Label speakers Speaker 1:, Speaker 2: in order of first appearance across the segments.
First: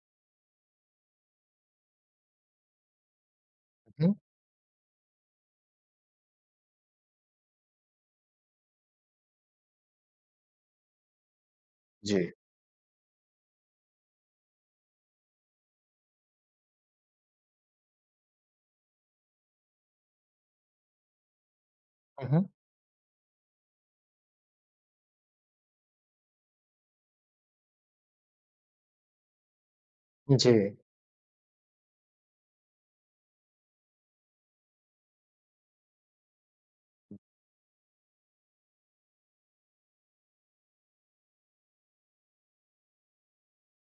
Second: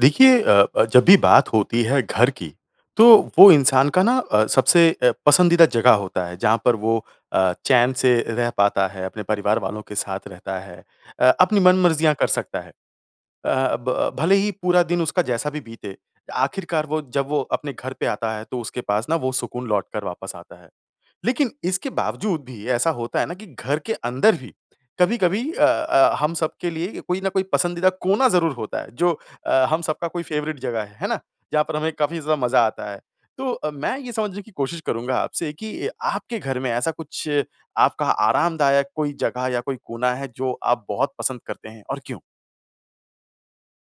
Speaker 1: देखिए अ अ, जब भी बात होती है घर की तो वो इंसान का ना
Speaker 2: हुँ।
Speaker 1: अ, सबसे अ, पसंदीदा जगह होता है जहाँ पर वो अ, चैन से रह पाता है। अपने परिवार वालों के साथ रहता है। अ, अपनी मनमर्ज़ियाँ कर
Speaker 2: जी।
Speaker 1: सकता है। अ, ब भले ही पूरा दिन उसका जैसा भी बीते आखिरकार वो जब वो अपने घर पे आता है तो उसके पास ना वो सुकून लौट कर वापस आता है। लेकिन इसके
Speaker 2: हुँ,
Speaker 1: बावज़ूद
Speaker 2: हुँ।
Speaker 1: भी ऐसा होता है ना, कि घर के अंदर ही कभी-कभी अ अ, हम सबके लिए कोई न कोई पसंदीदा कोना ज़रूर होता है जो अ, हम सबका कोई फ़ेवरेट
Speaker 2: जी।
Speaker 1: जगह है। है ना? जहाँ पर हमें काफ़ी ज़्यादा मज़ा आता है। तो अ, मैं ये समझने की कोशिश करूँगा आपसे कि आपके घर में ऐसा कुछ आपका आरामदायक कोई जगह या कोई कोना है जो आप बहुत पसंद करते हैं और क्यों?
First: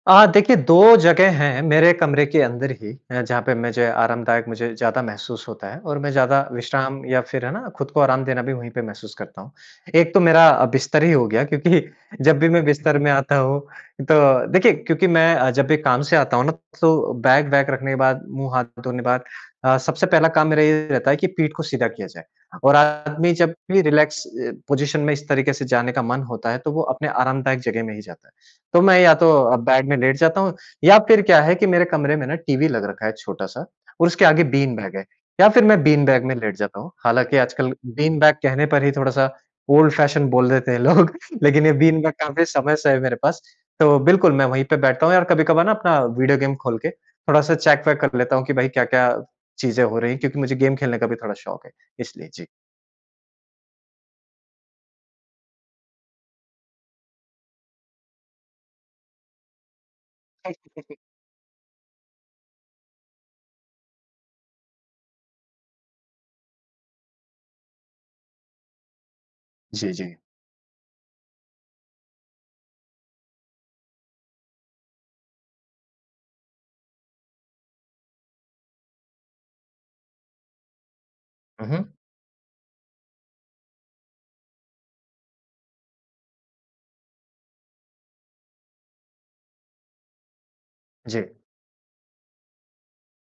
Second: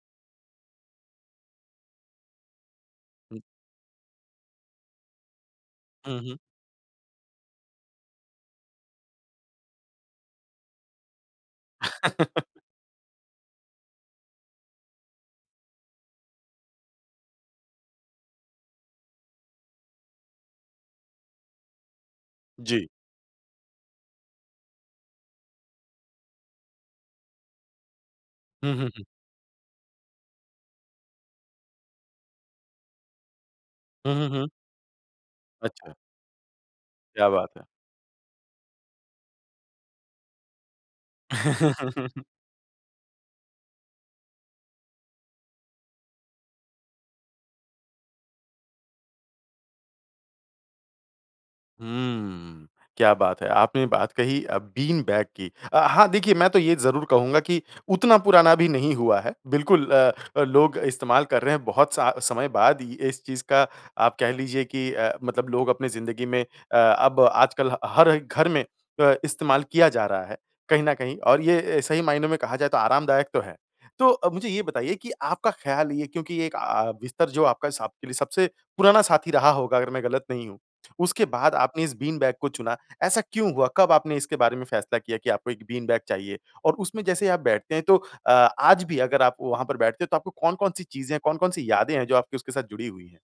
Speaker 2: अ, देखिए 2 जगह हैं मेरे कमरे के अंदर ही अ,
Speaker 1: उम
Speaker 2: जहाँ पे मुझे आरामदायक मुझे ज़्यादा महसूस होता है और मैं
Speaker 1: हुँ, हुँ।
Speaker 2: ज़्यादा विश्राम या फ़िर है ना, खुद को आराम देना भी वहीं पे महसूस करता हूँ। एक तो मेरा बिस्तर ही हो गया क्योंकि जब भी मैं बिस्तर में आता हूँ, तो देखिए क्योंकि मैं जब भी काम से आता हूँ ना, तो बैग-वैग रखने के बाद, मुँह-हाथ धोने बाद अ, सबसे पहला काम मेरा ये रहता है कि पीठ को सीधा किया जाए। और
Speaker 1: जी।
Speaker 2: आदमी जब भी रिलैक्स अ, पोज़िशन में इस तरीके से जाने का मन होता है तो वो अपने आरामदायक जगह में ही जाता है।
Speaker 1: हुँ,
Speaker 2: तो
Speaker 1: हुँ,
Speaker 2: मैं
Speaker 1: हुँ।
Speaker 2: या तो बेड में लेट जाता हूँ या फ़िर क्या है कि मेरे कमरे में ना टीवी लग रखा है छोटा-सा और
Speaker 1: हुँ,
Speaker 2: उसके
Speaker 1: हुँ,
Speaker 2: आगे
Speaker 1: हुँ।
Speaker 2: बीन बैग है। या फिर मैं
Speaker 1: अच्छा।
Speaker 2: बीन बैग में लेट जाता हूँ।
Speaker 1: क्या
Speaker 2: हालाँकि
Speaker 1: बात है।
Speaker 2: आजकल बीन बैग कहने पर ही थोड़ा-सा ओल्ड-फैशन बोल देते हैं लोग। लेकिन ये बीन बैग काफ़ी समय से है मेरे पास। तो बिल्कुल मैं वहीं पे बैठता हूँ और कभी-कभार ना अपना वीडियो गेम खोल के थोड़ा-सा चेक वेक कर लेता हूँ कि, भई क्या-क्या चीज़ें हो रही हैं क्योंकि मुझे गेम खेलने का भी थोड़ा शौक है। इसलिए जी।
Speaker 1: हुँ। क्या बात है! आपने ये बात कही अ, बीन बैग की। अ, हाँ, देखिए मैं तो ये ज़रूर कहूँगा कि उतना पुराना भी नहीं हुआ है। बिल्कुल अ, लोग
Speaker 2: [unintelligible]
Speaker 1: इस्तेमाल कर रहे हैं बहुत स समय बाद ही इस चीज़ का आप कह लीजिए कि अ, मतलब लोग अपनी ज़िंदगी में अ, अब आजकल ह हर घर में अ, इस्तेमाल किया
Speaker 2: जी,
Speaker 1: जा
Speaker 2: जी।
Speaker 1: रहा है। कहीं न कहीं और ये सही मायनों में कहा जाए तो आरामदायक तो है। तो मुझे ये बताइए कि आपका ख्याल ये क्योंकि एक अ, बिस्तर जो आपका स आपके लिए सबसे पुराना साथी रहा होगा अगर मैं गलत नहीं हूँ, उसके बाद आपने
Speaker 2: उहुँ।
Speaker 1: इस बीन बैग को चुना। ऐसा क्यों हुआ? कब आपने इसके बारे में फ़ैसला किया कि आपको 1 बीन बैग चाहिए और उसमें जैसे आप बैठते हैं तो अ, आज भी अगर आप वहाँ पर बैठते हो तो आपको कौन-कौन सी चीज़ें हैं,
Speaker 2: जी।
Speaker 1: कौन-कौन सी यादें हैं जो आपकी उसके साथ जुड़ी हुई हैं?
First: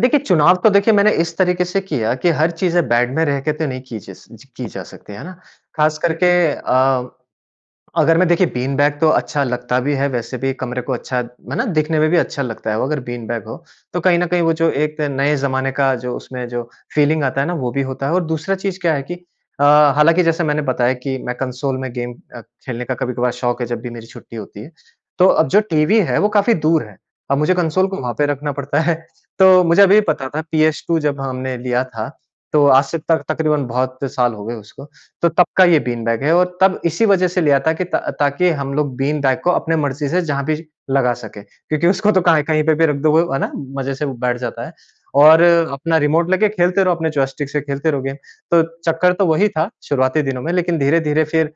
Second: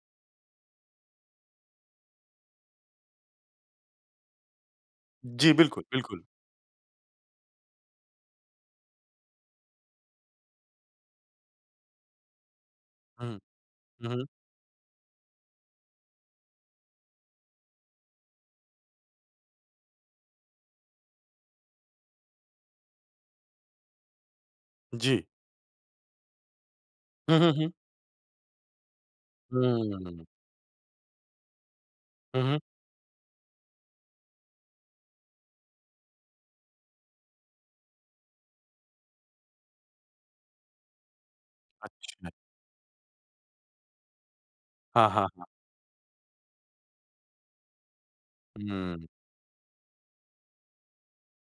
Speaker 2: देखिए, चुनाव तो देखिए मैंने इस तरीके से किया कि हर चीज़े बैग में रह के तो नहीं की जस ज की जा सकती, है ना?
Speaker 1: जी बिल्कुल,
Speaker 2: ख़ास
Speaker 1: बिल्कुल।
Speaker 2: करके अ, अगर मैं देखिए बीन बैग तो अच्छा लगता भी है वैसे भी कमरे को अच्छा है ना? देखने में भी अच्छा लगता है वो, अगर बीन
Speaker 1: हुँ।
Speaker 2: बैग हो। तो
Speaker 1: हुँ,
Speaker 2: कहीं
Speaker 1: हुँ।
Speaker 2: न कहीं, वो जो एक नए ज़माने का जो उसमें जो फ़ीलिंग आता है ना, वो भी होता है, और दूसरा चीज़ क्या है कि अ, हालाँकि जैसे मैंने बताया कि मैं कंसोल में गेम अ, खेलने का कभी-कभार शौक़ है जब भी मेरी छुट्टी होती है।
Speaker 1: जी।
Speaker 2: तो अब जो टीवी है, वो काफ़ी दूर है।
Speaker 1: हुँ,
Speaker 2: अब
Speaker 1: हुँ,
Speaker 2: मुझे
Speaker 1: हुँ।
Speaker 2: कंसोल को वहाँ पे रखना पड़ता है। तो मुझे अभी भी
Speaker 1: हुँ।
Speaker 2: पता था पीएस2 जब हमने लिया था,
Speaker 1: हुँ, हुँ।
Speaker 2: तो आज से तक तक़रीबन बहुत साल हो गए उसको। तो तब का ये बीन बैग है, और तब इसी वजह से लिया था कि ता ताकि हम लोग बीन बैग को अपने मर्ज़ी से जहाँ भी लगा सकें। क्योंकि उसको तो
Speaker 1: अच्छा।
Speaker 2: कहाँ इ कहीं पे भी रख दो, वो, है ना? मज़े से वो बैठ जाता है।
Speaker 1: हाँ, हाँ,
Speaker 2: और
Speaker 1: हाँ।
Speaker 2: अपना रिमोट लेके खेलते रहो, अपने जॉयस्टिक से खेलते रहो गेम। तो
Speaker 1: हुँ।
Speaker 2: चक्कर तो वही था शुरुआती दिनों में, लेकिन धीरे-धीरे फिर अ,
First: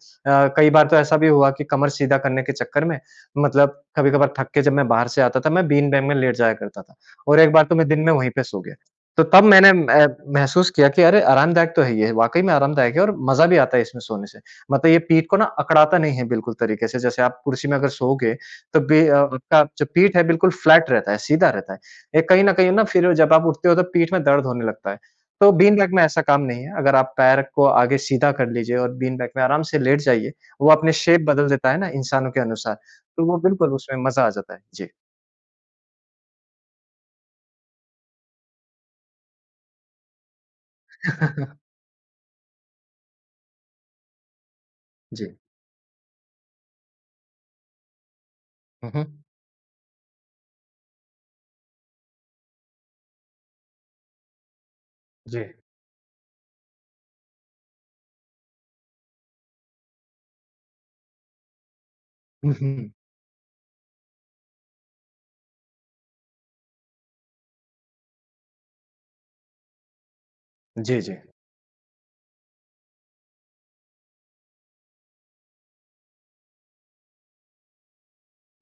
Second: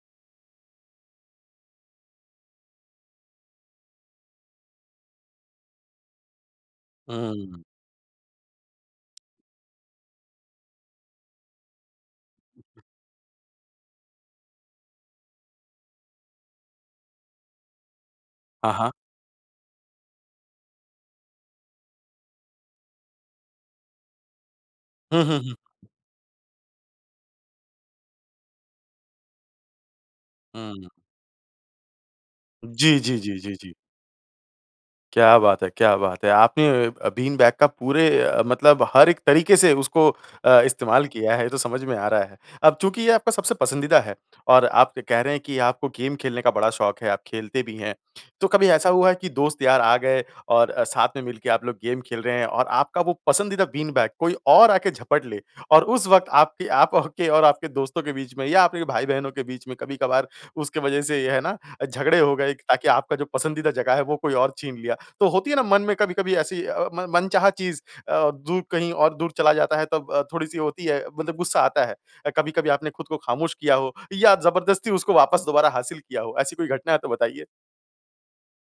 Speaker 2: कई बार तो ऐसा भी हुआ कि कमर सीधा करने के चक्कर में, मतलब कभी-कभार थक के जब मैं बाहर से आता था, मैं बीन बैग में लेट जाया करता था,
Speaker 1: हुँ,
Speaker 2: और
Speaker 1: हुँ,
Speaker 2: एक
Speaker 1: हुँ।
Speaker 2: बार तो मैं दिन में वहीं पे सो गया। तो तब मैंने ए महसूस किया कि अरे, आरामदायक तो है ये, वाक़ई में आरामदायक है, और मज़ा भी आता है इसमें सोने से। मतलब ये पीठ को ना अकड़ाता नहीं है बिल्कुल तरीके से, जैसे आप कुर्सी में अगर सोओगे,
Speaker 1: हाँ,
Speaker 2: तब
Speaker 1: हाँ।
Speaker 2: भी अ आपका जो पीठ है, बिल्कुल फ्लैट रहता है, सीधा रहता है। ये कहीं न कहीं ना, फिर जब आप उठते हो तो पीठ में दर्द होने लगता है।
Speaker 1: हुँ, हुँ,
Speaker 2: तो
Speaker 1: हुँ।
Speaker 2: बीन बैग में ऐसा काम नहीं है। अगर आप पैर को आगे सीधा कर लीजिए और बीन बैग में आराम से लेट जाइए, वो
Speaker 1: हुँ।
Speaker 2: अपनी शेप बदल देता है ना इंसानों के अनुसार,
Speaker 1: जी, जी,
Speaker 2: तो वो
Speaker 1: जी, जी,
Speaker 2: बिल्कुल
Speaker 1: जी।
Speaker 2: उसमें मज़ा आ जाता है। जी।
Speaker 1: क्या बात है, क्या बात है! आपने अ अ, बीन बैग का पूरे अ, मतलब हर एक तरीके से उसको अ, इस्तेमाल किया है, ये तो समझ में आ रहा है। अब चूँकि ये आपका सबसे पसंदीदा है, और आप के कह रहे
Speaker 2: जी।
Speaker 1: हैं कि आपको गेम खेलने का बड़ा शौक़ है, आप खेलते भी हैं। तो कभी ऐसा
Speaker 2: हुँ,
Speaker 1: हुआ है
Speaker 2: हुँ।
Speaker 1: कि दोस्त-यार आ गए और अ, साथ में मिलके आप लोग गेम खेल रहे हैं, और आपका वो पसंदीदा बीन बैग कोई और आ के झपट ले,
Speaker 2: जी।
Speaker 1: और उस वक़्त आपके आप औ के और आपके दोस्तों के बीच में, या आपके भाई-बहनों के बीच में कभी-कभार उसके वजह से ये है ना अ, झगड़े हो गए
Speaker 2: हुँ,
Speaker 1: ताकि
Speaker 2: हुँ।
Speaker 1: आपका जो पसंदीदा जगह है, वो कोई और छीन लिया? तो होती है ना मन में कभी-कभी ऐसी अ अ, मन मनचाहा चीज़ अ, दूर कहीं और दूर चला जाता है, तब थोड़ी-सी होती
Speaker 2: जी,
Speaker 1: है,
Speaker 2: जी।
Speaker 1: मतलब गुस्सा आता है। अ, कभी-कभी आपने ख़ुद को ख़ामोश किया हो, या जबरदस्ती उसको वापस दोबारा हासिल किया हो, ऐसी कोई घटना है तो बताइए।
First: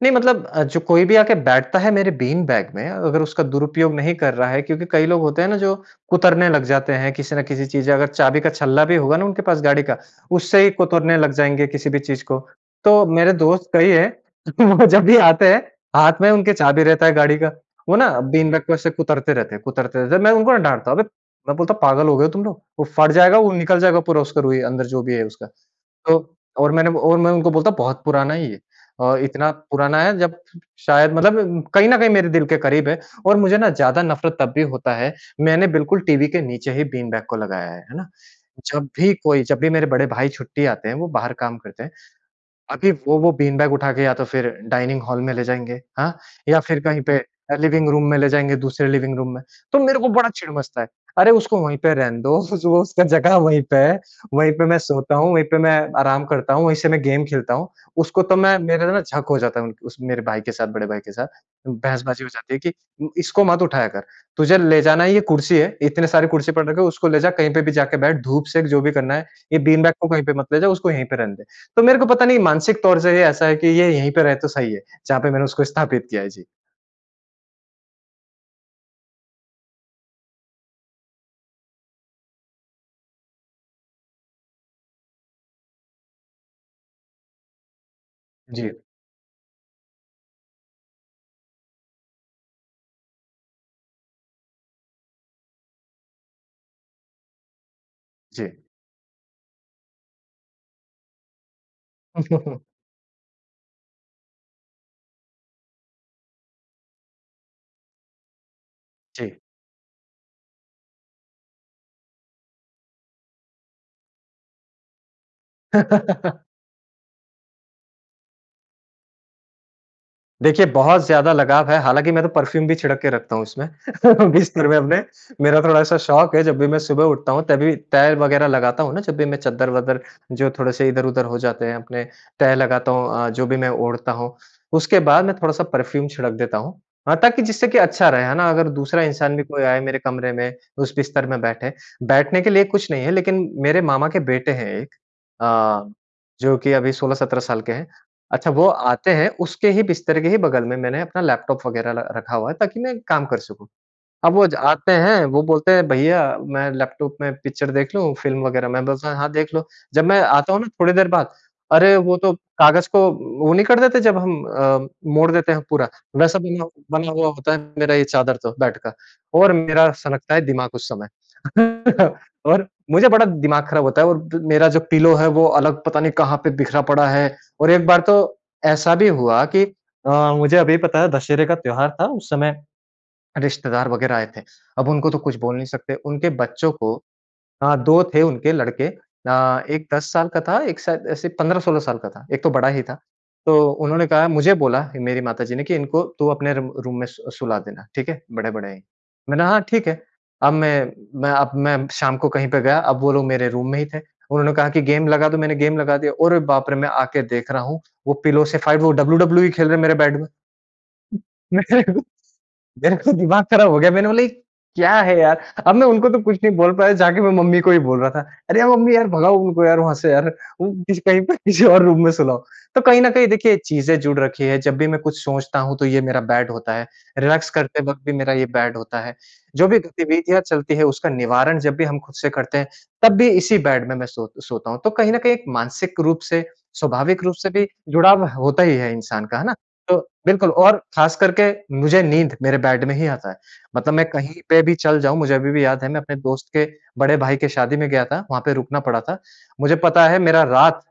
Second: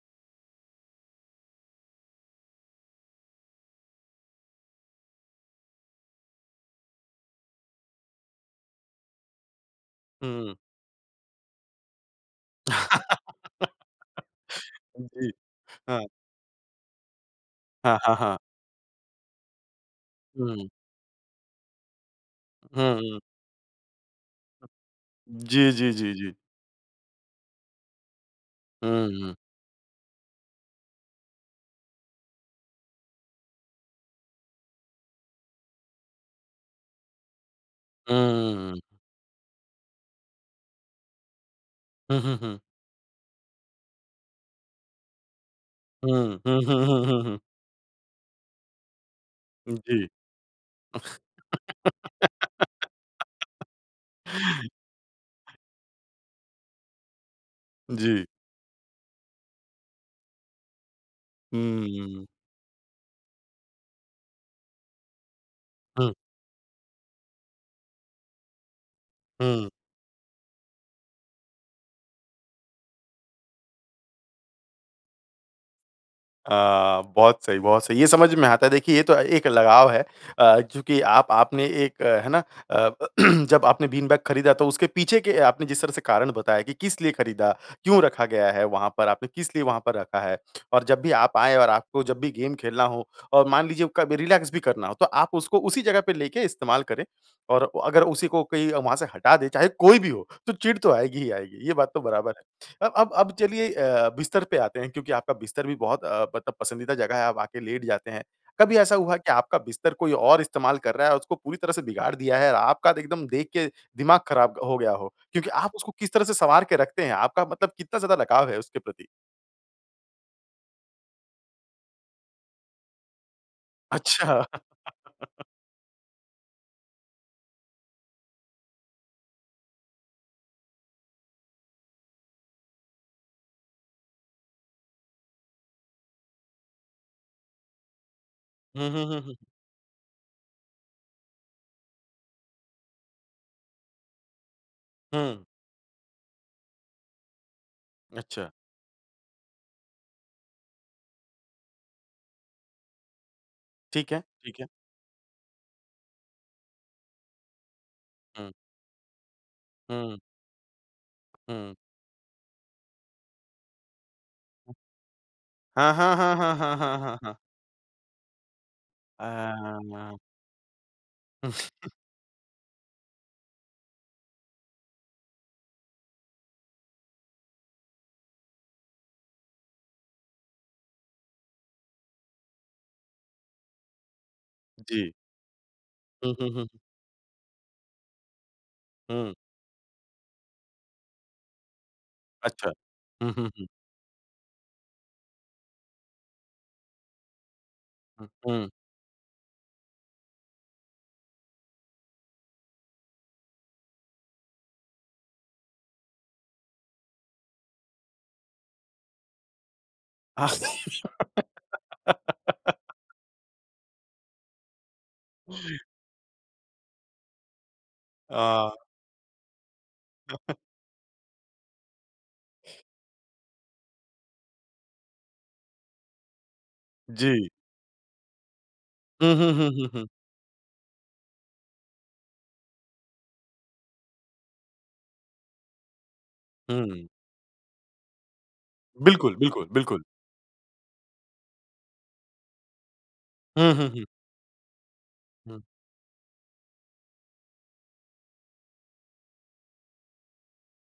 Speaker 2: नहीं मतलब अ, जो कोई भी आके बैठता है मेरे बीन बैग में अगर उसका दुरुपयोग नहीं कर रहा है क्योंकि कई लोग होते हैं ना, जो कुतरने लग जाते हैं किसी न किसी चीज़ से अगर चाबी का छल्ला भी होगा ना, उनके पास गाड़ी का
Speaker 1: हुँ।
Speaker 2: उससे ही कुतरने लग जाएँगे किसी भी चीज़ को। तो मेरे दोस्त कई है वो जब भी
Speaker 1: जी।
Speaker 2: आते हैं
Speaker 1: हाँ।
Speaker 2: हाथ में उनके चाबी रहता है गाड़ी का। वो
Speaker 1: हाँ,
Speaker 2: ना
Speaker 1: हाँ, हाँ।
Speaker 2: बीन बैग को ऐसे कुतरते रहते हैं कुतरते रहते हैं। मैं उनको
Speaker 1: हुँ।
Speaker 2: डाँटता हूँ, "अबे! मैं बोलता हूँ पागल हो गए हो तुम लोग? वोह
Speaker 1: हुँ,
Speaker 2: फट
Speaker 1: हुँ।
Speaker 2: जाएगा, वो निकल जाएगा पूरा उसका रूई अंदर जो भी है उसका।"
Speaker 1: जी, जी, जी,
Speaker 2: तो
Speaker 1: जी।
Speaker 2: और मैंने वो और मैं उनको बोलता बहुत पुराना है ये।
Speaker 1: हुँ,
Speaker 2: अ,
Speaker 1: हुँ।
Speaker 2: इतना पुराना है जब शायद मतलब कहीं न कहीं मेरे दिल के करीब है और मुझे ना, ज़्यादा नफ़रत तब भी होता है, मैंने बिल्कुल टीवी के नीचे ही बीन बैग को लगाया है। है ना?
Speaker 1: हुँ, हुँ, हुँ।
Speaker 2: जब भी कोई जब भी मेरे बड़े भाई छुट्टी आते हैं वो बाहर काम करते हैं।
Speaker 1: हुँ, हुँ, हुँ।
Speaker 2: अभी वो वो बीन बैग उठा के या तो फिर डाइनिंग हॉल में ले जाएँगे
Speaker 1: हुँ,
Speaker 2: हाँ, या
Speaker 1: हुँ,
Speaker 2: फिर
Speaker 1: हुँ,
Speaker 2: कहीं
Speaker 1: हुँ,
Speaker 2: पे
Speaker 1: हुँ, हुँ।
Speaker 2: अ, लिविंग रूम में ले जाएँगे दूसरे लिविंग रूम में। तो
Speaker 1: जी।
Speaker 2: मेरे को बड़ा चिढ़ मचता है। अरे उसको वहीं पे रहने दो उसका जगह वहीं पे है, वहीं पे मैं सोता हूँ, वहीं पे मैं आराम करता हूँ, वहीं से मैं गेम खेलता हूँ। उसको
Speaker 1: जी।
Speaker 2: तो मैं मेरा ना झक हो जाता है उन उस मेरे भाई के साथ बड़े भाई के साथ।
Speaker 1: हुँ, हुँ,
Speaker 2: बहसबाज़ी
Speaker 1: हुँ।
Speaker 2: हो जाती है कि उम, इसको मत उठाया कर। तुझे ले जाना है ये कुर्सी है। इतने
Speaker 1: हुँ।
Speaker 2: सारे कुर्सी पड़ रखे उसको ले जा कहीं पे भी जाके बैठ धूप सेक जो भी करना है। ये
Speaker 1: हुँ।
Speaker 2: बीन बैग को कहीं पे मत ले जा उसको यहीं पे रहने दे। तो मेरे को पता नहीं मानसिक तौर से ये ऐसा है कि ये यहीं पे रहे तो सही है। जहाँ पे मैंने उसको स्थापित किया है। जी।
Speaker 1: अ, बहुत सही बहुत सही। ये समझ में आता है। देखिए ये तो एक लगाव है अ, क्योंकि आप आपने एक अ, है ना? अ, जब आपने बीन बैग खरीदा तो उसके पीछे के आपने जिस तरह से कारण बताया कि किस लिए खरीदा, क्यों रखा गया है
Speaker 2: जी।
Speaker 1: वहाँ पर आपने, किस लिए वहाँ पर रखा है और जब भी आप आए और आपको जब भी गेम खेलना हो और मान लीजिए कभी रिलैक्स भी करना हो तो आप उसको उसी जगह पे लेके इस्तेमाल करें और अगर उसी को
Speaker 2: जी।
Speaker 1: कोई वहाँ से हटा दे चाहे कोई भी हो तो चिढ़ तो आएगी ही आएगी। ये बात तो बराबर है। अ अब अब चलिए अ, बिस्तर पे आते हैं क्योंकि आपका बिस्तर भी बहुत अ, मतलब पसंदीदा जगह है आप आके लेट जाते हैं। कभी ऐसा हुआ कि
Speaker 2: जी।
Speaker 1: आपका बिस्तर कोई और इस्तेमाल कर रहा है और उसको पूरी तरह से बिगाड़ दिया है और आपका द एकदम देख के दिमाग ख़राब ग हो गया हो। क्योंकि आप उसको किस तरह से सवार के रखते हैं? आपका मतलब कितना ज़्यादा लगाव है उसके प्रति?
Speaker 2: देखिए बहुत ज़्यादा लगाव है। हालाँकि मैं तो परफ्यूम भी छिड़क के रखता हूँ इसमें
Speaker 1: अच्छा।
Speaker 2: बिस्तर में अपने। मेरा थोड़ा-सा शौक है जब भी मैं सुबह उठता हूँ तभी तह वगैरह लगाता हूँ ना, जब भी मैं चद्दर-वद्दर जो थोड़े-से इधर-उधर हो जाते हैं अपने तह लगाता हूँ अ, जो भी मैं ओढ़ता हूँ। उसके बाद मैं थोड़ा-सा परफ्यूम छिड़क देता हूँ। हाँ ताकि जिससे कि अच्छा रहे है ना? अगर
Speaker 1: हुँ,
Speaker 2: दूसरा
Speaker 1: हुँ, हुँ, हुँ।
Speaker 2: इंसान भी कोई आए मेरे कमरे में उस बिस्तर में बैठे, बैठने के लिए कुछ नहीं है लेकिन मेरे मामा के बेटे हैं एक।
Speaker 1: हुँ।
Speaker 2: अ, जो कि अभी 16-17 साल के हैं। अच्छा
Speaker 1: अच्छा।
Speaker 2: वो आते हैं उसके ही बिस्तर के ही बगल में मैंने अपना लैपटॉप वगैरह र रखा हुआ है ताकि मैं काम कर सकूँ।
Speaker 1: ठीक है,
Speaker 2: अब वो ज
Speaker 1: ठीक है।
Speaker 2: आते हैं वो बोलते हैं, "भईया मैं लैपटॉप में पिक्चर देख लूँ फ़िल्म
Speaker 1: हुँ।
Speaker 2: वगैरह?" मैं बोलता हूँ, हाँ देख लो। जब
Speaker 1: हुँ।
Speaker 2: मैं आता हूँ ना थोड़ी देर बाद
Speaker 1: हुँ।
Speaker 2: अरे वो तो कागज को वो नहीं कर देते जब हम अ, मोड़ देते हैं पूरा
Speaker 1: हाँ, हाँ, हाँ,
Speaker 2: वैसा
Speaker 1: हाँ,
Speaker 2: बना
Speaker 1: हाँ, हाँ,
Speaker 2: बना
Speaker 1: हाँ,
Speaker 2: हुआ
Speaker 1: हाँ।
Speaker 2: होता है मेरा ये चादर तो बेड का,
Speaker 1: अ,
Speaker 2: और मेरा
Speaker 1: म।
Speaker 2: सनकता है दिमाग उस समय।
Speaker 1: हुँ।
Speaker 2: और मुझे बड़ा दिमाग खराब होता है और मेरा जो पिलो है वो अलग पता नहीं कहाँ पे बिखरा पड़ा है। और एक बार तो ऐसा भी हुआ कि अ, मुझे अभी पता है दशहरे का त्योहार था उस समय रिश्तेदार वगैरह आए थे। अब उनको
Speaker 1: जी।
Speaker 2: तो कुछ बोल नहीं सकते। उनके
Speaker 1: हुँ, हुँ, हुँ।
Speaker 2: बच्चों को, हाँ 2 थे उनके लड़के,
Speaker 1: हुँ।
Speaker 2: अ, एक 10 साल का था, एक शायद ऐसे 15-16 साल का था, एक तो बड़ा
Speaker 1: अच्छा।
Speaker 2: ही था।
Speaker 1: हुँ, हुँ,
Speaker 2: तो
Speaker 1: हुँ।
Speaker 2: उन्होंने कहा, मुझे बोला ही मेरी माताजी ने कि इनको तू अपने रू रूम में सु सुला देना, ठीक है?
Speaker 1: हुँ, हुँ।
Speaker 2: बड़े-बड़े हैं। मैंने हाँ ठीक है। अब मैं मैं अब मैं शाम को कहीं पे गया। अब वो लोग मेरे रूम में ही थे। उन्होंने कहा कि गेम लगा दो मैंने गेम लगा दिया। अरे बाप रे! मैं आके देख रहा हूँ। वो पिलो से फ़ाइट वो WWE खेल रहे हैं मेरे बेड में। मेरे को दिमाग खराब हो गया। मैंने बोला ये क्या है यार? अब मैं उनको तो कुछ नहीं बोल पाया जाके मैं मम्मी को ही बोल रहा था। अरे यार
Speaker 1: अ।
Speaker 2: मम्मी यार भगाओ उनको यार वहाँ से यार। वो कहीं पे किसी और रूम में सुलाओ। तो कहीं न कहीं देखिए चीज़ें जुड़ रखी हैं। जब भी मैं कुछ सोचता हूँ तो ये मेरा बेड होता है,
Speaker 1: जी।
Speaker 2: रिलैक्स करते वक़्त भी मेरा ये बेड होता है।
Speaker 1: हुँ, हुँ,
Speaker 2: जो
Speaker 1: हुँ,
Speaker 2: भी
Speaker 1: हुँ, हुँ।
Speaker 2: गतिविधियाँ चलती हैं उसका निवारण जब भी हम खुद से करते हैं, तब भी इसी बेड में मैं सो सोता हूँ। तो कहीं न कहीं एक मानसिक रूप से,
Speaker 1: हुँ।
Speaker 2: स्वाभाविक रूप से भी जुड़ाव होता ही है इंसान
Speaker 1: बिल्कुल,
Speaker 2: का, है ना?
Speaker 1: बिल्कुल,
Speaker 2: तो
Speaker 1: बिल्कुल।
Speaker 2: बिल्कुल, और खास करके मुझे नींद मेरे बेड में ही आता है।
Speaker 1: हुँ, हुँ,
Speaker 2: मतलब मैं
Speaker 1: हुँ।
Speaker 2: कहीं पे भी चल जाऊँ, मुझे अभी
Speaker 1: हुँ।
Speaker 2: भी याद है मैं अपने दोस्त के बड़े भाई के शादी में गया था, वहाँ पे रुकना पड़ा था। मुझे पता है मेरा रात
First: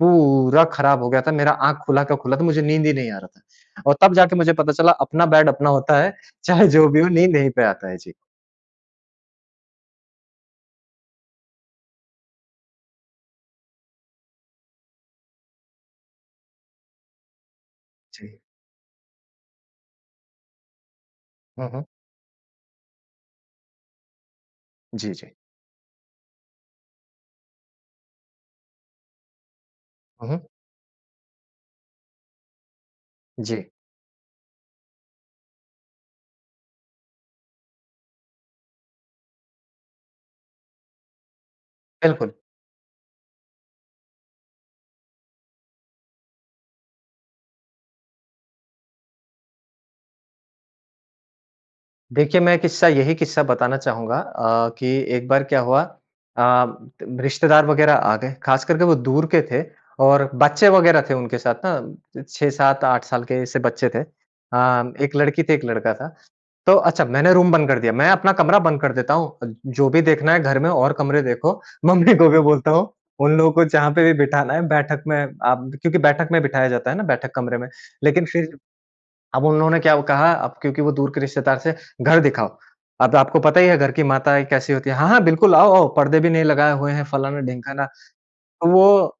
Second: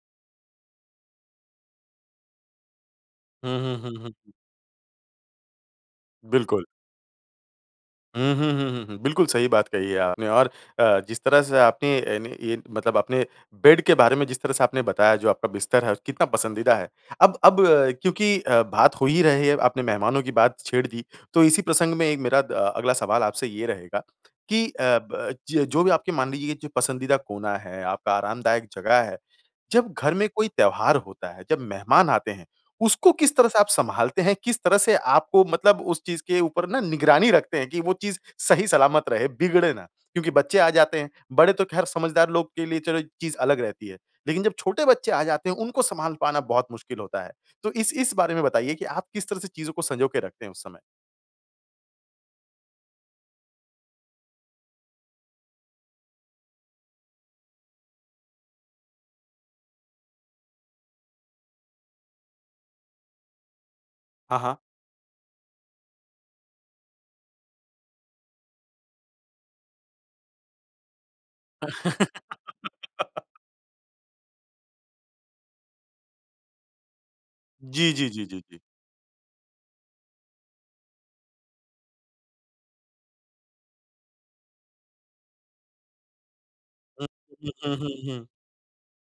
Speaker 2: पूरा खराब हो गया था। मेरा आँख खुला का खुला था, मुझे नींद ही नहीं आ रहा
Speaker 1: हुँ, हुँ,
Speaker 2: था। और
Speaker 1: हुँ, हुँ।
Speaker 2: तब जाके मुझे पता चला अपना बेड अपना होता है।
Speaker 1: बिल्कुल।
Speaker 2: चाहे जो भी हो नींद यहीं पे आता है। जी।
Speaker 1: हुँ, हुँ, हुँ, हुँ, हुँ। बिल्कुल सही बात कही है आपने और अ, जिस तरह से आपने अ, अन मतलब आपने बेड के बारे में जिस तरह से आपने बताया जो आपका बिस्तर है और कितना पसंदीदा है। अब अब क्योंकि
Speaker 2: जी।
Speaker 1: अ, बात हो ही रही है आपने मेहमानों की बात छेड़ दी। तो इसी
Speaker 2: हुँ, हुँ।
Speaker 1: प्रसंग में एक मेरा अ, अगला सवाल आपसे ये रहेगा कि अ,
Speaker 2: जी, जी।
Speaker 1: ब जो भी आपके मान लीजिए जो पसंदीदा कोना है, आपका आरामदायक जगह है। जब घर में
Speaker 2: हुँ, हुँ।
Speaker 1: कोई त्योहार होता है, जब मेहमान आते हैं उसको किस तरह से आप
Speaker 2: जी।
Speaker 1: सँभालते हैं, किस तरह से आपको मतलब उस चीज़ के ऊपर ना निगरानी रखते हैं कि वो चीज़ सही सलामत रहे, बिगड़े ना। क्योंकि बच्चे आ जाते हैं, बड़े तो खैर समझदार
Speaker 2: बिल्कुल।
Speaker 1: लोग के लिए चलो ये चीज़ अलग रहती है, लेकिन जब छोटे बच्चे आ जाते हैं उनको सँभाल पाना बहुत मुश्किल होता है। तो इस इस बारे में बताइए कि आप किस तरह से चीज़ों को संजो के रखते हैं उस समय?
Speaker 2: देखिए मैं एक क़िस्सा यही क़िस्सा बताना चाहूँगा अ, कि एक बार क्या हुआ अ, रिश्तेदार वग़ैरह आ गए, ख़ास करके वो दूर के थे और बच्चे वग़ैरह थे उनके साथ ना, 6-7-8 साल के जैसे बच्चे थे। अ,
Speaker 1: हाँ, हाँ।
Speaker 2: एक लड़की थी एक लड़का था। तो अच्छा मैंने रूम बंद कर दिया, मैं अपना कमरा बंद कर देता हूँ, जो भी देखना है घर में और कमरे देखो मम्मी को भी बोलता हूँ उन लोगों को जहाँ पे भी बिठाना है बैठक में आप क्योंकि बैठक में बिठाया जाता है ना बैठक कमरे में
Speaker 1: जी, जी,
Speaker 2: लेकिन
Speaker 1: जी, जी,
Speaker 2: फ़िर
Speaker 1: जी।
Speaker 2: अब उन्होंने क्या अब कहा, अब क्योंकि वो दूर के रिश्तेदार थे, घर दिखाओ। अ आपको पता ही है घर की माताएँ कैसी होती है? हाँ, हाँ बिल्कुल आओ-आओ, परदे भी नहीं लगाए हुए हैं,
Speaker 1: हुँ,
Speaker 2: फ़लाना
Speaker 1: हुँ, हुँ,
Speaker 2: ढिमकाना,
Speaker 1: हुँ, हुँ।
Speaker 2: तो वो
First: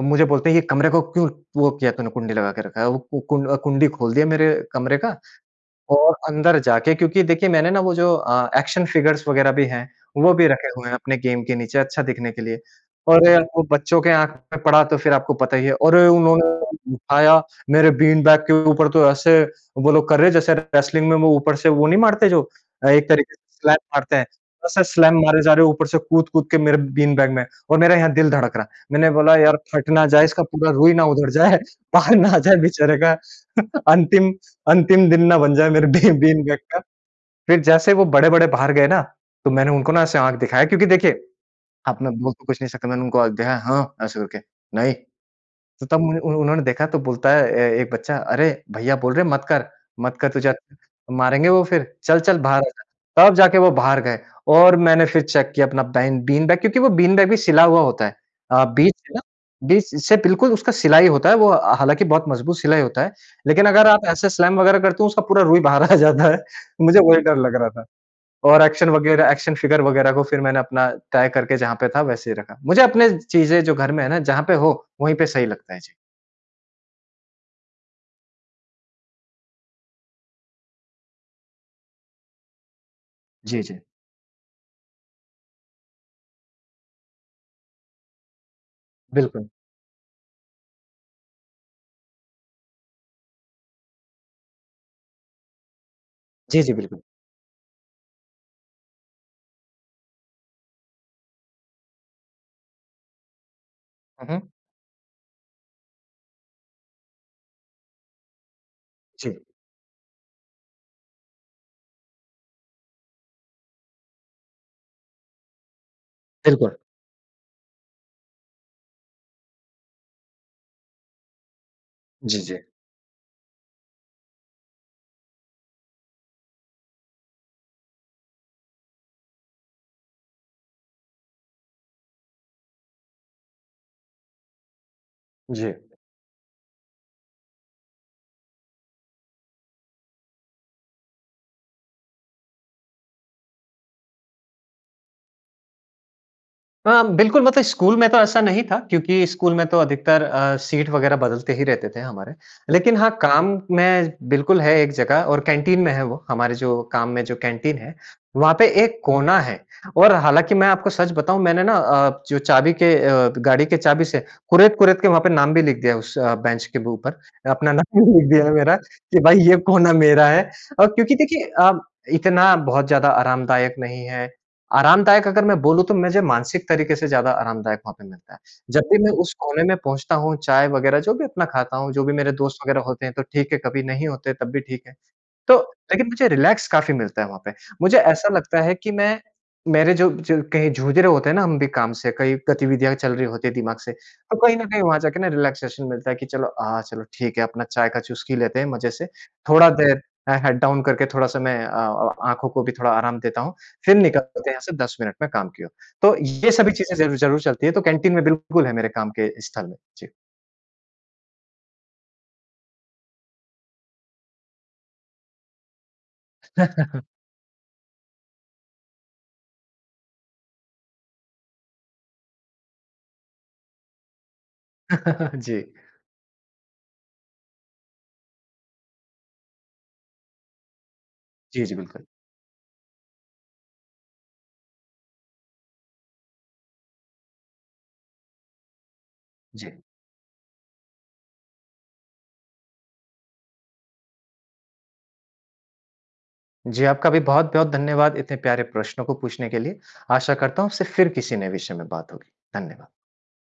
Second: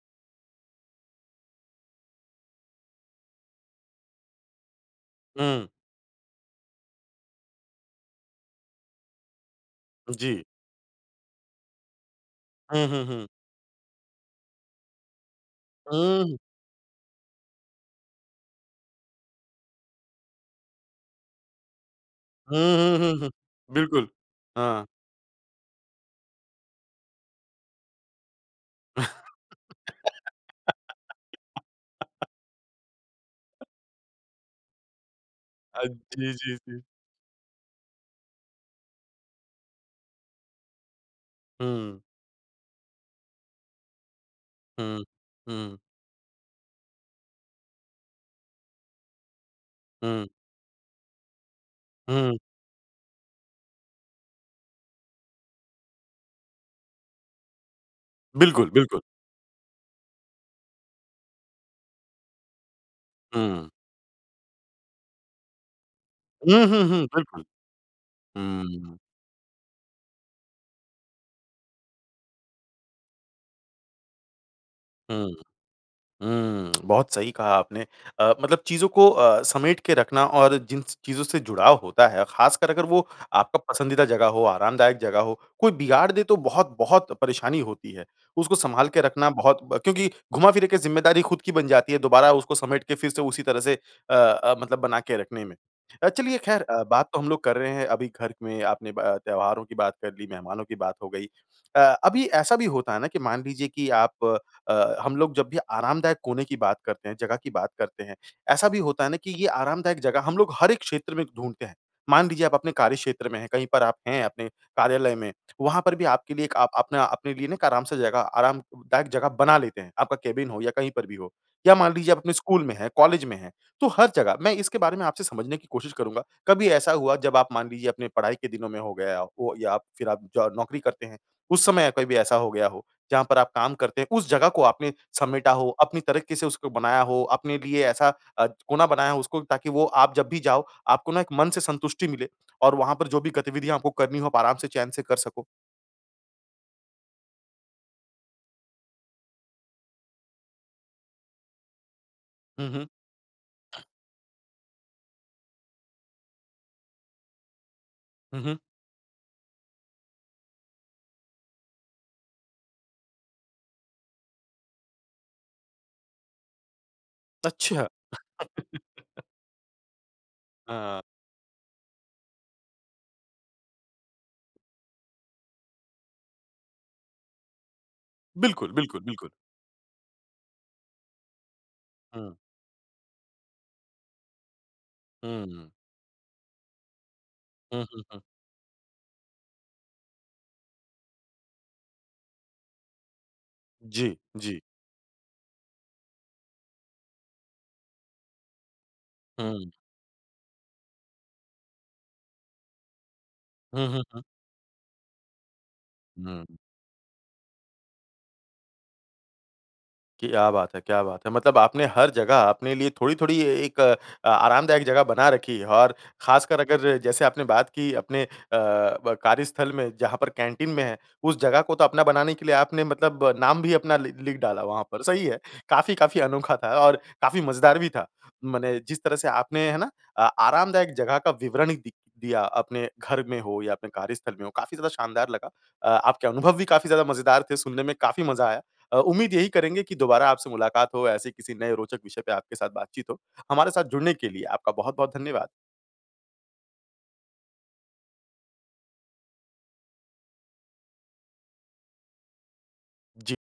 Speaker 2: मुझे बोलते हैं कि कमरे को क्यों वो किया तूने कुंडी लगा के रखा है, वो कुं कुंडी खोल दिया मेरे कमरे का।
Speaker 1: हुँ।
Speaker 2: और अंदर जाके क्योंकि देखिए मैंने ना वो जो अ, एक्शन फ़िगर्स वग़ैरह भी हैं वो
Speaker 1: जी।
Speaker 2: भी रखे हुए हैं अपने गेम के नीचे अच्छा दिखने के लिए।
Speaker 1: हुँ, हुँ,
Speaker 2: और
Speaker 1: हुँ।
Speaker 2: वो बच्चों के आँख में पड़ा तो फ़िर आपको पता ही है। और
Speaker 1: हुँ।
Speaker 2: उन्होंने उठाया मेरे बीन बैग के ऊपर तो ऐसे वो लोग कर रहे हैं जैसे रेसलिंग में वो ऊपर से वो नहीं मारते जो
Speaker 1: हुँ, हुँ,
Speaker 2: एक
Speaker 1: हुँ, हुँ।
Speaker 2: तरीके से स्लैम
Speaker 1: बिल्कुल,
Speaker 2: मारते हैं। ऐसे
Speaker 1: हाँ।
Speaker 2: स्लैम मारे जा रहे हैं ऊपर से कूद-कूद के मेरे बीन बैग में और मेरा यहाँ दिल धड़क रहा है। मैंने बोला यार फट ना जाए इसका पूरा रुई ना उधड़ जाए, बाहर ना आ जाए बेचारे का अंतिम, अंतिम दिन ना बन जाए
Speaker 1: अ,
Speaker 2: मेरे बी
Speaker 1: जी,
Speaker 2: बीन
Speaker 1: जी,
Speaker 2: बैग का।
Speaker 1: जी।
Speaker 2: फ़िर जैसे वो बड़े-बड़े बाहर गए ना तो मैंने उनको ना ऐसे आँख दिखाया क्योंकि देखिए अब
Speaker 1: हुँ।
Speaker 2: मैं बोल तो कुछ नहीं सका मैंने उनको आँख दिखाया हाँ ऐसे करके, नहीं!
Speaker 1: हुँ,
Speaker 2: तो
Speaker 1: हुँ।
Speaker 2: तब मु उन-उन्होंने देखा तो बोलता है ए-एक बच्चा, "अरे! भईया बोल रहे मत कर मत
Speaker 1: हुँ।
Speaker 2: कर तुझे मारेंगे वो फ़िर,
Speaker 1: हुँ।
Speaker 2: चल-चल बाहर आ जा।" तब जाके वो बाहर गए और मैंने फ़िर चेक किया अपना बेन बीन बैग क्योंकि वो बीन बैग भी सिला हुआ होता है अ,
Speaker 1: बिल्कुल,
Speaker 2: बीच
Speaker 1: बिल्कुल।
Speaker 2: से ना, बीच से बिल्कुल उसका सिलाई होता है, वो अ, हालाँकि बहुत मज़बूत सिलाई होता है। लेकिन
Speaker 1: हुँ।
Speaker 2: अगर आप ऐसे स्लैम वग़ैरह करते हो उसका पूरा रुई बाहर आ जाता है।
Speaker 1: हुँ, हुँ,
Speaker 2: मुझे
Speaker 1: हुँ।
Speaker 2: वही डर
Speaker 1: बिल्कुल।
Speaker 2: लग रहा था। और एक्शन
Speaker 1: हुँ।
Speaker 2: वग़ैरह, एक्शन फ़िगर वग़ैरह को फ़िर मैंने अपना तय करके जहाँ पे था वैसे ही रखा। मुझे अपने चीज़ें जो घर में है ना जहाँ पे हो वहीं पे
Speaker 1: हुँ।
Speaker 2: सही लगता है। जी।
Speaker 1: हुँ बहुत सही कहा आपने अ, मतलब चीज़ों को अ, समेट के रखना और जिन स चीज़ों से जुड़ाव होता है ख़ासकर अगर वो आपका
Speaker 2: जी, जी।
Speaker 1: पसंदीदा जगह हो, आरामदायक जगह हो कोई बिगाड़ दे तो बहुत-बहुत परेशानी होती है। उसको संभाल के रखना
Speaker 2: बिल्कुल।
Speaker 1: बहुत ब क्योंकि घुमा-फ़िरा के ज़िम्मेदारी खुद की बन जाती है दोबारा उसको समेट के फ़िर से उसी तरह से अ-अ, मतलब बना के रखने में। अ, चलिए खैर
Speaker 2: जी, जी
Speaker 1: अ,
Speaker 2: बिल्कुल।
Speaker 1: बात तो हम लोग कर रहे हैं अभी घर में आपने ब अ, त्योहारों की बात कर ली, मेहमानों की बात हो गई। अ, अभी ऐसा भी होता है ना कि मान लीजिए कि आप
Speaker 2: हुँ, हुँ।
Speaker 1: अ, हम लोग जब भी आरामदायक कोने की बात करते हैं, जगह की बात करते हैं। ऐसा भी होता है ना कि
Speaker 2: जी।
Speaker 1: ये आरामदायक जगह हम लोग हर एक क्षेत्र में ढूँढते हैं। मान लीजिए आप अपने कार्यक्षेत्र में हैं, कहीं पर आप हैं अपने कार्यालय में वहाँ पर भी आपके लिए एक आप
Speaker 2: बिल्कुल।
Speaker 1: अपने अपने लिए ना आराम से जगह आरामदायक जगह बना लेते हैं। आपका केबिन हो या कहीं पर भी हो। या मान लीजिए आप अपने
Speaker 2: जी,
Speaker 1: स्कूल
Speaker 2: जी।
Speaker 1: में हैं, कॉलेज में हैं तो हर जगह मैं इसके बारे में आपसे समझने की कोशिश करूँगा। कभी ऐसा हुआ जब आप मान लीजिए अपने पढ़ाई के दिनों में हो गया हो या फ़िर आप जॉ नौकरी करते हैं उस समय कभी भी ऐसा हो गया हो? जहाँ पर आप काम करते हैं, उस जगह को आपने समेटा हो,
Speaker 2: जी।
Speaker 1: अपनी तरक्की से उसको बनाया हो, अपने लिए ऐसा अ, कोना बनाया उसको ताकि वो आप जब भी जाओ, आपको ना एक मन से संतुष्टि मिले और वहाँ पर जो भी गतिविधियाँ आपको करनी हों, आप आराम से चैन से कर सको?
Speaker 2: हाँ, बिल्कुल मतलब स्कूल में तो ऐसा नहीं था, क्योंकि स्कूल में तो अधिकतर अ, सीट वगैरह बदलते ही रहते थे हमारे।
Speaker 1: हुँ, हुँ।
Speaker 2: लेकिन हाँ काम में बिल्कुल है एक जगह और कैंटीन में है वो। हमारे जो काम में जो कैंटीन है,
Speaker 1: हुँ,
Speaker 2: वहाँ
Speaker 1: हुँ।
Speaker 2: पे एक कोना है और हालाँकि मैं आपको सच बताऊँ मैंने ना अ, जो चाबी के अ, गाड़ी के चाबी से कुरेद-कुरेद के वहाँ पे नाम भी लिख दिया है उस अ, बेंच के ऊपर। अपना
Speaker 1: अच्छा।
Speaker 2: नाम लिख दिया है मेरा कि भाई ये कोना मेरा है। और
Speaker 1: हाँ।
Speaker 2: क्योंकि देखिए अब इतना बहुत ज़्यादा आरामदायक नहीं है। आरामदायक अगर मैं बोलूँ तो मझे मानसिक तरीके से ज़्यादा आरामदायक वहाँ पे मिलता है।
Speaker 1: बिल्कुल,
Speaker 2: जब भी
Speaker 1: बिल्कुल,
Speaker 2: मैं
Speaker 1: बिल्कुल।
Speaker 2: उस कोने में पहुँचता हूँ, चाय वगैरह जो भी अपना खाता हूँ, जो भी मेरे
Speaker 1: हुँ।
Speaker 2: दोस्त वगैरह होते हैं तो ठीक है कभी नहीं होते तब भी ठीक है। तो
Speaker 1: हुँ।
Speaker 2: लेकिन मुझे रिलैक्स काफ़ी मिलता है वहाँ पे।
Speaker 1: हुँ,
Speaker 2: मुझे
Speaker 1: हुँ, हुँ।
Speaker 2: ऐसा लगता है कि मैं मेरे जो जो कहीं जूझ रहे होते हैं ना हम भी काम से, कई गतिविधियाँ चल रही होती है दिमाग से।
Speaker 1: जी,
Speaker 2: तो कहीं
Speaker 1: जी।
Speaker 2: न कहीं वहाँ जाके ना रिलैक्सेशन मिलता है कि चलो हाँ चलो ठीक है अपना चाय का चुस्की लेते हैं मज़े से।
Speaker 1: हुँ।
Speaker 2: थोड़ा देर ए हेड डाउन करके थोड़ा-सा मैं अ अ आँखों को भी थोड़ा आराम देता हूँ।
Speaker 1: हुँ,
Speaker 2: फिर
Speaker 1: हुँ, हुँ।
Speaker 2: निकलते हैं यहाँ से 10 मिनट में काम की ओर। तो ये
Speaker 1: हुँ।
Speaker 2: सभी चीज़ें ज़रूर-ज़रूर चलती हैं। तो कैंटीन में बिल्कुल है मेरे काम के स्थल में जी।
Speaker 1: क्या बात है! क्या बात है! मतलब आपने हर जगह आपने लिए थोड़ी-थोड़ी एक अ, आरामदायक जगह बना रखी है। और खासकर अगर जैसे आपने बात की अपने अ, ब कार्यस्थल में जहाँ पर कैंटीन में है उस जगह को तो अपना बनाने के लिए आपने मतलब नाम भी अपना लि लिख डाला वहाँ पर, सही है।
Speaker 2: जी।
Speaker 1: काफ़ी-काफ़ी अनोखा था और काफ़ी मजेदार भी था। मने जिस तरह से आपने है ना? अ, आरामदायक जगह का
Speaker 2: जी,
Speaker 1: विवरण
Speaker 2: जी
Speaker 1: दि
Speaker 2: बिल्कुल।
Speaker 1: दिया अपने घर में हो या अपने कार्यस्थल में हो, काफ़ी ज़्यादा शानदार लगा। अ, आपके अनुभव भी काफ़ी ज़्यादा मजेदार थे, सुनने में काफ़ी मज़ा आया। अ, उम्मीद यही
Speaker 2: जी।
Speaker 1: करेंगे की दोबारा आपसे मुलाकात हो, ऐसे किसी नए रोचक विषय पे आपके साथ बातचीत हो। हमारे साथ जुड़ने के लिए आपका बहुत-बहुत धन्यवाद।
Speaker 2: जी आपका भी बहुत-बहुत धन्यवाद इतने प्यारे प्रश्नों को पूछने के लिए। आशा करता हूँ सिर फिर किसी नए विषय में बात होगी, धन्यवाद।
Speaker 1: जी।